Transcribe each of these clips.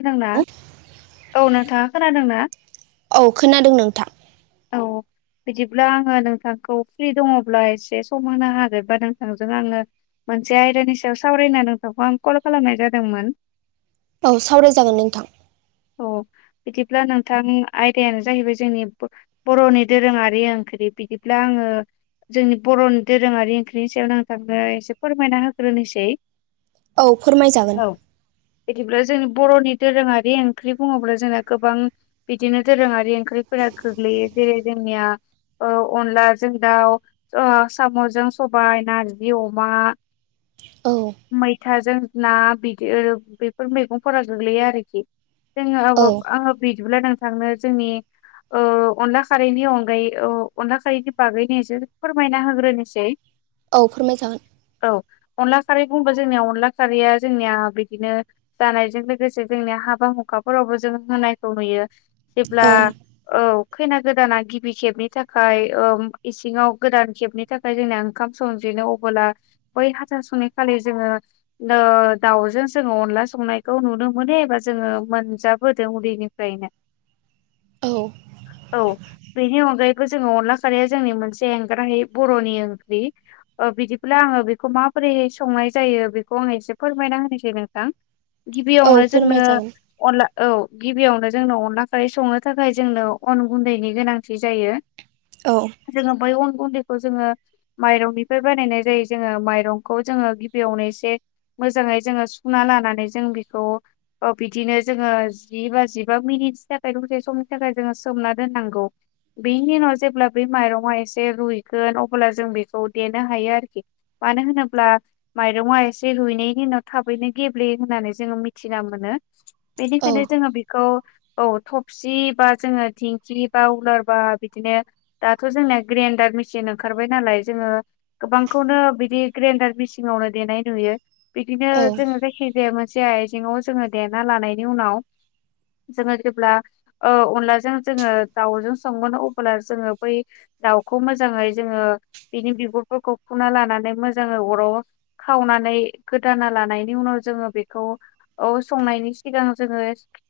खोनादोंना औ नोंथाङा खोनादोंना? औ खोनादों नोंथां औ बिदिब्ला आङो नोंथांखौ फ्रि दङब्ला एसे सम होनो हागोनबा नोंथांजों आङो मोनसे आयदानि सायाव सावरायना नोंथांखौ आं कल खालामनाय जादोंमोन। औ सावरायजागोन नोंथां। औ बिदिब्ला नोंथां आयदायानो जाहैबाय जोंनि बर'नि दोरोङारि ओंख्रि बिदिब्ला आङो जोंनि बर'नि दोरोङारि ओंख्रिनि सायावनो नोंथांनो एसे फोरमायना होग्रोनोसै। औ फोरमायजागोन। औ बिदिब्ला जोंनि बर'नि दोरोङारि ओंख्रि बुङोब्ला जोंना गोबां बिदिनो दोरोङारि ओंख्रिफोरा गोग्लैयो जेरै जोंनिया औ अनलाजों दाउ ओ साम'जों सबाइ नारजि अमा औ मैथाजों ना बिदि बेफोर मैगंफोरा गोग्लैयो आरोखि जोङो औ आबो आङो बिदिब्ला नोंथांनो जोंनि ओ अनला खारैनि औ अनगायै अनला खारैनि बागैनो एसो फोरमायना होग्रोनोसै [inaudible] औ फोरमाय जागोन। औ अनला खारै बुंबा जोंनिया अनला खारैया जोंनिया बिदिनो जानायजों लोगोसे जोंनिया हाबा हुखाफोरावबो जों होनायखौ नुयो जेब्ला औ औ खैना गोदाना गिबि खेबनि थाखाय औ इसिङाव गोदान खेबनि थाखाय जोंना ओंखाम संजेनो अबैला बै हाथा सुनि खालि जोङो ओ दाउजों जोङो अनला संनायखौ नुनो मोनो एबा जोङो मोन जाबोदों उदैनिफ्रायनो। औ औ बेनि अनगायैबो जोङो अनला खारैया जोंनि मोनसे एंगारहायै बर'नि ओंख्रि ओ बिदिब्ला आङो बेखौ माबोरै संनाय जायो बेखौ आङो एसे फोरमायना होनोसै नोंथां। औ गिबियावनो जोंनो फोरमायजागोन अनला औ गिबियावनो जोंनो अनला खारै संनो थाखाय जोंनो अन गुन्दैनि गोनांथि जायो। [inaudible] औ। जोङो बै अन गुन्दैखौ जोङो माइरंनिफ्राय बानायनाय जायो जोङो माइरंखौ जोङो गिबियावनो एसे मोजाङै जोङो सुना लानानै जों बेखौ ओ बि बिदिनो जोङो जि बा जिबा मिनिटनि थाखाय दसे समनि थाखाय जोङो सोमना दोननांगौ। बेनि उनाव जेब्ला बे माइरंआ एसे रुइगोन अब्ला जों बेखौ देनो हायो आरोखि। मानो होनोब्ला माइरङा एसे रुइनायनि उनाव थाबैनो गेब्लेयो होननानै जोङो मिथिना मोनो। औ बेनिखायनो जोङो बेखौ औ थबसि बा जोङो थेंखि बा उलार बा बिदिनो दाथ' जोंनिया ग्रेन्डार मेसिन ओंखारबाय नालाय जोङो गोबांखौनो बिदि ग्रेन्डार मेचिनावनो देनाय नुयो। बिदिनो औ जोङो जायखिजाया मोनसे आयजेंआव जोङो देना लानायनि उनाव जोङो जेब्ला ओ अनलाजों जोङो दाउजों संगोनो अब्ला जोङो बै दाउखौ मोजाङै जोङो बिनि बिगुरफोरखौ फुना लानानै मोजाङै अराव खावनानै गोदाना लानायनि उनाव जोङो बेखौ [unintelligible] संनायनि सिगां जोङो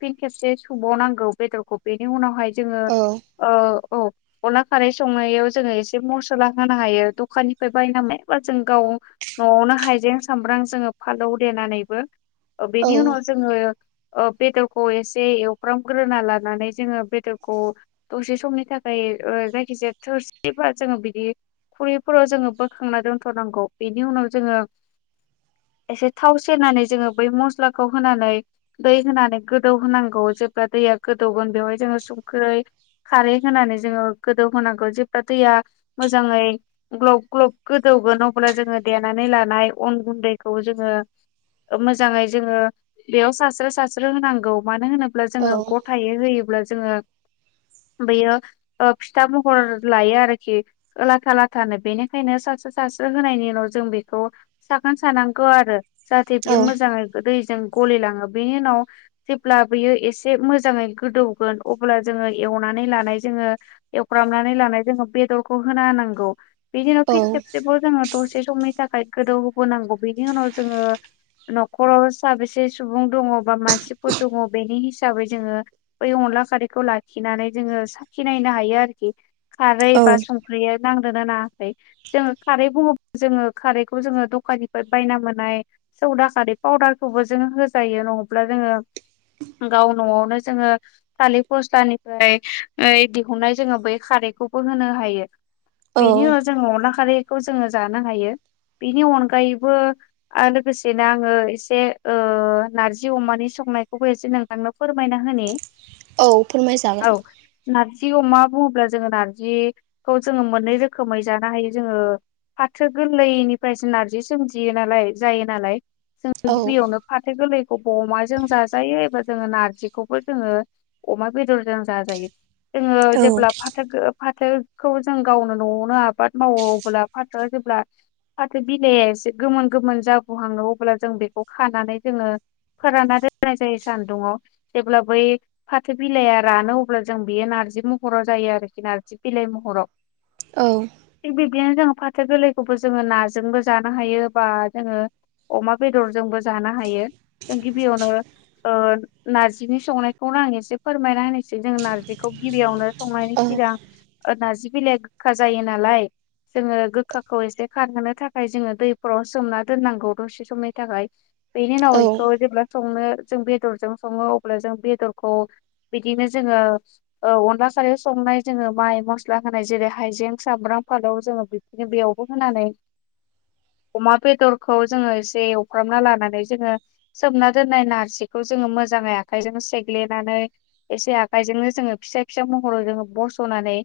फिन खेबसे सुबावनांगौ बेदरखौ बेनि उनावहाय जोङो ओ औ अनला खारै संनायाव जोङो एसे मसला होनो हायो दखाननिफ्राय बायना मेरला जों गाव न'आवनो हाइजें सामब्राम जोङो फालौ देनानैबो ओ औ बेनि उनाव जोङो ओ बेदरखौ एसे एवफ्रामग्रोना लानानै जोङो बेदरखौ दसे समनि थाखाय ओ जायखिजाया थोरसिबा जोङो बिदि खुरैफोराव जोङो बोखांना दोनथ'नांगौ बेनि उनाव जोङो एसे थाव सेरनानै जोङो बै मस्लाखौ होनानै दै होनानै गोदौ होनांगौ जेब्ला दैया गोदौगोन बेवहाय जोङो संख्रै खारै होनानै जोङो गोदौ होनांगौ जेब्ला दैया मोजाङै ग्लब ग्लब गोदौगोन अब्ला जोङो देनानै लानाय अन गुन्दैखौ जोङो ओ मोजाङै जोङो बेयाव सानस्रो सारस्रो होनांगौ मानो होनोब्ला जोङो गथायै होयोब्ला जोङो बेयो फिथा महर लायो आरोखि लाथा लाथानो बेनिखायनो सारस्रो सारस्रो होनायनि उनाव जों बेखौ सागोन सानांगौ आरो जाहाथे औ बेयो मोजाङै दैजों गलिलाङो बेनि उनाव जेब्ला बियो एसे मोजाङै गोदौगोन अब्ला जोङो एवनानै लानाय जोङो एवफ्रामनानै लानाय जोङो बेदरखौ होना होनांगौ। बिनि उनाव फिन खेबसेबाव जोङो दसे समनि थाखाय गोदौ होबावनांगौ बिनि उनाव जोङो न'खराव साबो से सुबुं दङ बा मानसिफोर दङ बेनि हिसाबै जोङो बै अनला खारैखौ लाखिनानै जोङो साखिनायनो हायो आरोखि खारै औ बा सं ख्रिया नांदोंना नाङाखै। जोङो खारैखौ जोङो खारैखौ जोङो दखाननिफ्राय बायना मोननाय सौदा खारै पाउदारखौबो जोङो होजायो नङाब्ला जोङो गाव न'आवनो जोङो थालिर फस्लानिफ्राय ओइ दिहुननाय जोङो बै खारैखौबो होनो हायो। बेनि उनाव जों अनलाखारि खौ जोङो जानो हायो। बेनि अनगायैबो लोगोसेनो आङो एसे ओ नार्जि अमानि संनायखौबो एसे नोंथांनो फोरमायना होनि। औ फोरमाय जागोन। नार्जि अमा बुङोब्ला जोङो नारजिखौ जोङो मोननै रोखोमै जानो हायो जोङो फाथो गोरलैनिफ्रायसो नारजि सोमजियो नालाय जायो नालाय जों औ गिबियावनो फाथो गोरलैखौबो अमाजों जाजायो एबा जोङो नारजिखौबो जोङो अमा बेदरजों जाजायो जोङो औ जेब्ला फाथोखो फाथोखौ जों गावनो न'आवनो आबाद मावो अब्ला फाथो जेब्ला फाथो बिलाइआ एसे गोमोन गोमोन जागोहाङो अब्ला जों बेखौ खानानै जोङो फोराननानै दोननाय जायो सान्दुंआव जेब्ला बै फाथो बिलाइया रानो अब्ला जों बेयो नारजि महराव जायो आरोखि नारजि बिलाइ महराव औ थिग बिब्दिनो जोङो फाथो गोरलैखौबो जोङो नाजोंबो जानो हायो बा जोङो अमा बेदरजोंबो जानो हायो जों गिबियावनो ओ नारजिनि संनायखौनो आं एसे फोरमायना होनोसै जों नारजिखौ गिबियावनो संनायनि सिगां ओ नारजि बिलाइया गोखा जायो नालाय जोङो गोखाखौ एसे खारहोनो थाखाय जोङो दैफोराव सोमना दोननांगौ दसे समनि थाखाय बेनि उनाव बेखौ जेब्ला संनो जों बेदरजों सङो अब्ला जों बेदरखौ बिदिनो जोङो ओ अनला खारैयाव संनाय जोङो माइ मस्ला होनाय जेरै हायजें सामब्राम फालाव जोङो बि दिनो बेयावबो होनानै अमा बेदरखौ जोङो एसे एवफ्रामना लाना जोङो सोमना दोननाय नारजिखौ जोङो मोजाङै आखाइजों सेग्लिनानै एसे आखाइजोंनो जोङो फिसा फिसा महराव जोङो बरस'नानै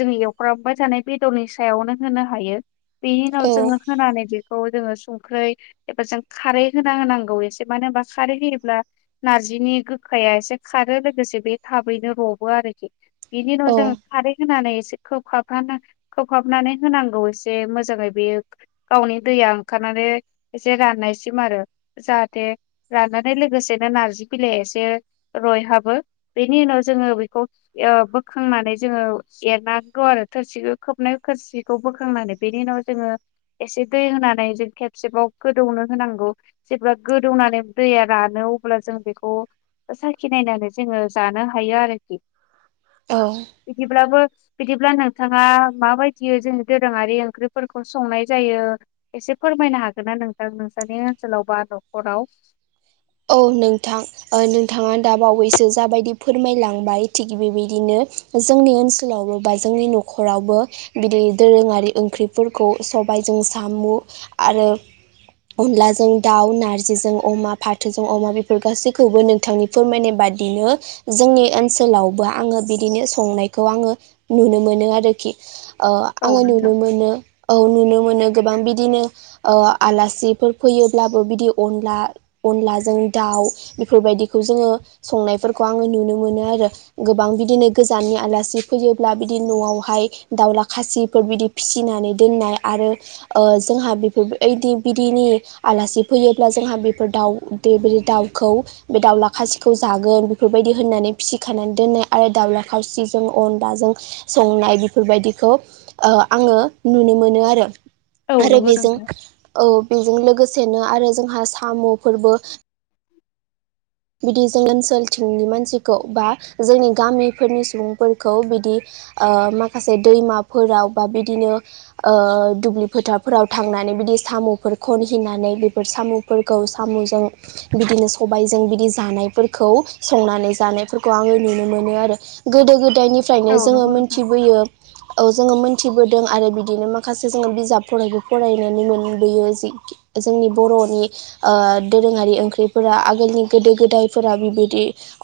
जोङो एवफ्रामबाय थानाय बेदरनि सायावनो होनो हायो बेनि उनाव जोङो होनानै बेखौ जोङो संख्रै एबा जों खारै होना होनांगौ एसे मानो होनबा खारै होयोब्ला नारजिनि गोखाया एसे खारो लोगोसे बे थाबैनो रबो आरो बिनि उनाव औ औ जोङो खारै होनानै एसे खोबहाबना दोन खोबहाबनानै होनांगौ एसे मोजाङै बेयो गावनि दैया ओंखारनानै एसे राननायसिम आरो जाहाथे राननानै लोगोसेनो नारजि बिलाइया एसे रय हाबो बेनि उनाव जोङो बेखौ यो बोखांनानै जोङो एरनांगौ आरो थोरसिखौ खोबनाय थोरसि खौ बोखांनानै बेनि उनाव जोङो एसे दै होनानै जों खेबसेबाव गोदौनो होनांगौ जेब्ला गोदौनानै दैया रानो अब्ला जों बेखौ साखि नायनानै जोङो जानो हायो आरोखि औ बिदिब्लाबो बिदिब्ला नोंथाङा माबायदि जोंनि दोरोङारि ओंख्रिफोरखौ संनाय जायो एसे फोरमायनो हागोन ना नोंथां नोंसोरनि ओनसोलाव बा न'खराव? औ नोंथां नोंथाङा दाबावैसो जाबायदि फोरमायलांबाय थिग बेबायदिनो जोंनि ओनसोलावबो बा जोंनि न'खरावबो बिदि दोरोङारि ओंख्रिफोरखौ सबायजों साम' आरो अनलाजों दाउ नारजिजों अमा फा थोजों अमा बेफोर गासैखौबो नोंथांनि फोरमायनाय बादिनो जोंनि ओनसोलावबो आङो बिदिनो संनायखौ आङो नुनो मोनो आरोखि ओ औ आङो नोंथां नुनो मोनो औ नुनो मोनो गोबां बिदिनो ओ आलासिफोर फैयोब्लाबो बिदि अनला अनलाजों दाउ बेफोरबायदिखौ जोङो संनायफोरखौ आङो नुनो मोनो आरो गोबां बिदिनो गोजाननि आलासि फैयोब्ला बिदि न'आवहाय दाउला खासिफोर बिदि फिसिनानै दोननाय आरो जोंहा बेफोरदि बिदैनि आलासि फैयोब्ला जोंहा बि दाउ देब्रि दाउखौ बे दाउला खासिखौ जागोन बेफोरबायदि होननानै फिसिखानानै दोननाय आरो दाउला खासिजों अनलाजों संनाय बेफोरबायदिखौ ओ आङो नुनो मोनो आरो औ आरो नंगौ बेजों नोंथां औ बेजों लोगोसेनो आरो जोंहा साम'फोरबो बिदि जों ओनसोलथिंनि मानसिखौ बा जोंनि गामिफोरनि सुबुंफोरखौ बिदि माखासे दैमाफोराव बा बिदिनो दुब्लि फोथारफोराव थांनानै बिदि साम'फोर खनहैनानै बेफोर साम' फोरखौ साम'जों बिदिनो सबायजों बि दि जानायफोरखौ संनानै जानायफोरखौ आङो नुनो मोनो आरो गोदो गोदायनि निफ्रायनो औ जोङो नंगौ नोंथां मोनथिबोयो औ जोङो मोनथिबोदों आरो बिदिनो माखासे जोङो बिजाबफोरावबो फरायनानै मोनबोयो जि जोंनि बर'नि दोरोङारि ओंख्रिफोरा आगोलनि गोदो गोदायफोरा बिबायदि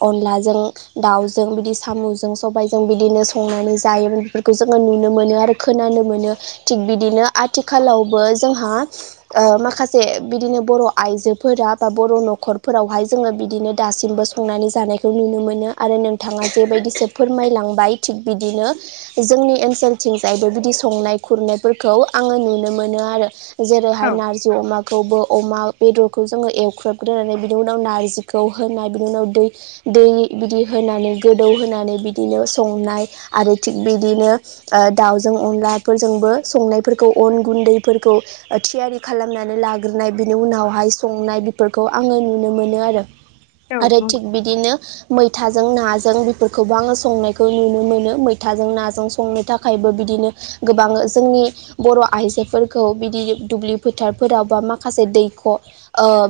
अनलाजों दाउजों बिदि साम'जों सबाइजों बिदिनो संनानै जायोमोन बेफोरखौ जोङो नुनो मोनो आरो खोनानो मोनो थिग बिदिनो आथिखालावबो जोंहा माखासे बिदिनो बर' आइजोफोरा बा बर' न'खरफोरावहाय जोङो बिदिनो दासिमबो संनानै जानायखौ नुनो मोनो आरो नोंथाङा जेबायदिसो फोरमायलांबाय थिग बिदिनो जोंनि ओनसोलथिंजायबो बिदि संनाय खुरनायफोरखौ आङो नुनो मोनो आरो। जेरैहाय औ नारजि अमाखौबो अमा बेदरखौ जोङो एवख्रोबग्रोनानै बिनि उ नाव नारजिखौ होनाय बिनि उनाव दै दै बिदि होनानै गोदौहोनानै बिदिनो संनाय आरो थिग बिदिनो दाउजों अनलाफोरजोंबो संनायफोरखौ अन गुन्दैफोरखौ थियारि खालामनानै लाग्रोनाय बिनि उनावहाय संनाय बेफोरखौ आङो नु नुनो मोनो आरो औ आरो नंगौ थिग बिदिनो मैथाजों नाजों बेफोरखौबो आङो संनायखौ नुनो मोनो मैथाजों नाजों संनो थाखायबो बिदिनो गोबां जोंनि बर' आइजोफोरखौ बिदि दुब्लि फोथारफोराव बा माखासे दैख' ओ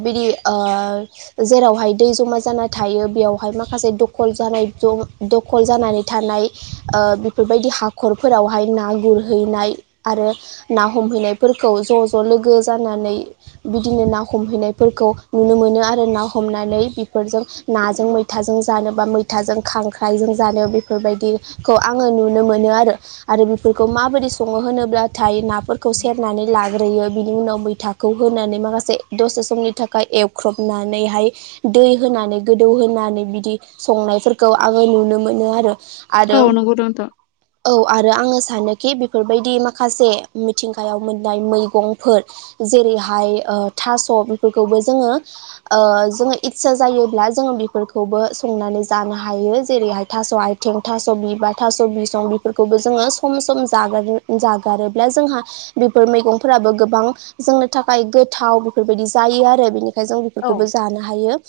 बिदि ओ जेरावहाय दै जमा जाना थायो बेयावहाय माखासे दखल जानाय ज दखल जानानै थानाय बेफोरबायदि हाखरफोरावहाय ना गुरहैनाय आरो ना हमहैनायफोरखौ ज' ज' लोगो जानानै बिदिनो ना हम हमहैनायफोरखौ नुनो मोनो आर ना हमनानै बेफोरजों नाजों मैथाजों जानो बा मैथाजों खांख्राइजों जानो बेफोरबायदि खौ आङो नुनो मोनो आरो आरो बेफोरखौ माबोरै सङो होनो अब्लाथाय नाफोरखौ सेरनानै लाग्रोयो बिनि उनाव मैथा खौ होनानै माखासे दसे समनि थाखाय एवख्रबनानैहाय दै होनानै गोदौहोनानै बिदि संनायफोरखौ आङो नुनो मोनो आरो। औ आरो नंगौ नोंथां औ आरो आङो सानोखि बेफोरबायदि माखासे मिथिंगायाव मोननाय मैगंफोर जेरैहाय थास' बेफोरखौबो जोङो जोङो इस्सा जायोब्ला जोङो बेफोरखौबो संनानै जानो हायो जेरैहाय थास' आइ थें थास'बिबार थासबिसं बिफोरखौबो जोङो सम सम जागार जागारोब्ला जोंहा बेफोर मैगंफोराबो गोबां जोंनो थाखाय गोथाव बेफोरबायदि जायो आरो बिनि फ्राय जों औ बेफोरखौबो जानो हायो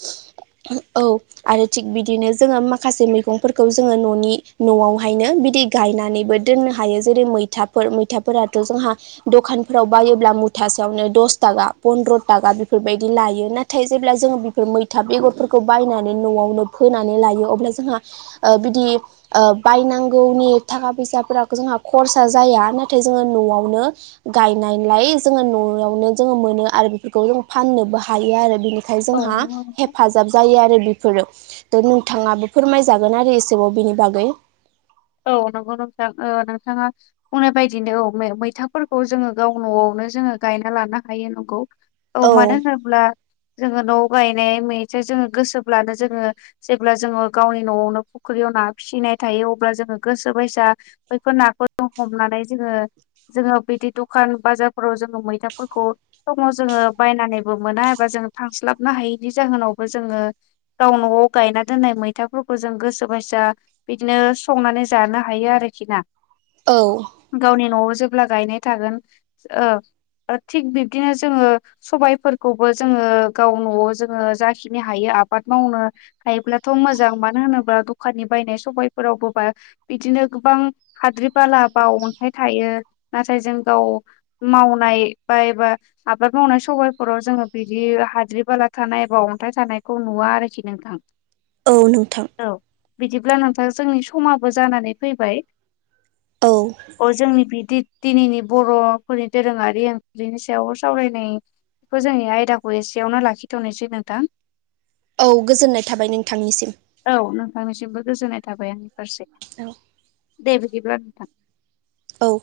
औ आरो थिग बिदिनो जोङो माखासे मैगंफोरखौ जोङो न'नि न'आवहायनो बिदि गायनानैबो दोननो हायो जेरै मैथाफोर मैथाफोराथ' जोंहा दखानफोराव बायोब्ला मुथासेयावनो दस थाखा पन्द्र' थाखा बेफोरबायदि लाय यो नाथाय जेब्ला जोङो बेफोर मैथा बेगरफोरखौ बायनानै न'आवनो फोनानै लायो अब्ला जोंहा ओ बिदि बायनांगौनि थाखा फैसाफोर जोंहा खरसा जाया नाथाय जोङो न'आवनो गायनायलाय जोङो न'आवनो जोङो मोनो आरो बेफोरखौ जों फाननोबो हा हायो आरो बिनिखाय औ जोंहा नंगौ नोंथां हेफा जाब जायो आरो बेफोरो थ' नोंथाङाबो फोरमायजागोन आरो एसेबाव बिनि बागै औ नंगौ नोंथां ओ नोंथाङा बुंनाय बायदिनो औ मैथाफोरखौ जोङो गाव न'आवनो जोङो गायना लानो हायो नंगौ औ मानो होनोब्ला जोङो न'आव गायनाय मैथा जोङो गोसोब्लानो जोङो जेब्ला जोङो गावनि न'आवनो फुख्रियाव ना फिसिनाय थायो अ जोङो गोसो बैसा बैफोर नाखौ ज हमनानै जोङो जोङो बिदि दखान बाजारफोराव जोङो मैथाफोरखौ समाव जोङो बायनानैबो मोना एबा जोङो थांस्लाबनो हायैनि जाहोनावबो जोङो गाव न'आव गायना दोननाय मैथाफोरखौ जों गोसो बायसा बिदिनो संनानै जानो हायो आरोखि ना औ गावनि न'आव जेब्ला गायनाय थागोन ओ थिग बिब्दिनो जोङो सबायफोरखौबो जोङो गाव न'आव जोङो जाखिनि हायो आबाद मावनो हायोब्लाथ' मोजां मानो होनोब्ला दखाननि बायनाय सबायफोरावबो बिदिनो गोबां हाद्रि बाला बाव अन्थाइ थायो नाथाय जों गाव मावनाय बा एबा आबाद मावनाय सबायफोराव जोङो बिदि हाद्रि बाला थानाय एबा अन्थाइ थानायखौ नुवा आरोखि नोंथां [unintelligible] औ नोंथां औ बिदिब्ला नोंथां जोंनि समाबो जानानै फैबाय औ जोंनि बिदि दिनैनि बर'फोरनि दोरोङारि ओंख्रिनि सायाव सावरायनाय बेखौ जोंनि आयदाखौ एसेयावनो लाखिथ'नोसै नोंथां औ गोजोननाय थाबाय नोंथांनिसिम औ नोंथांनिसिमबो गोजोननाय थाबाय आंनि फारसे औ दे बिदिब्ला नोंथां औ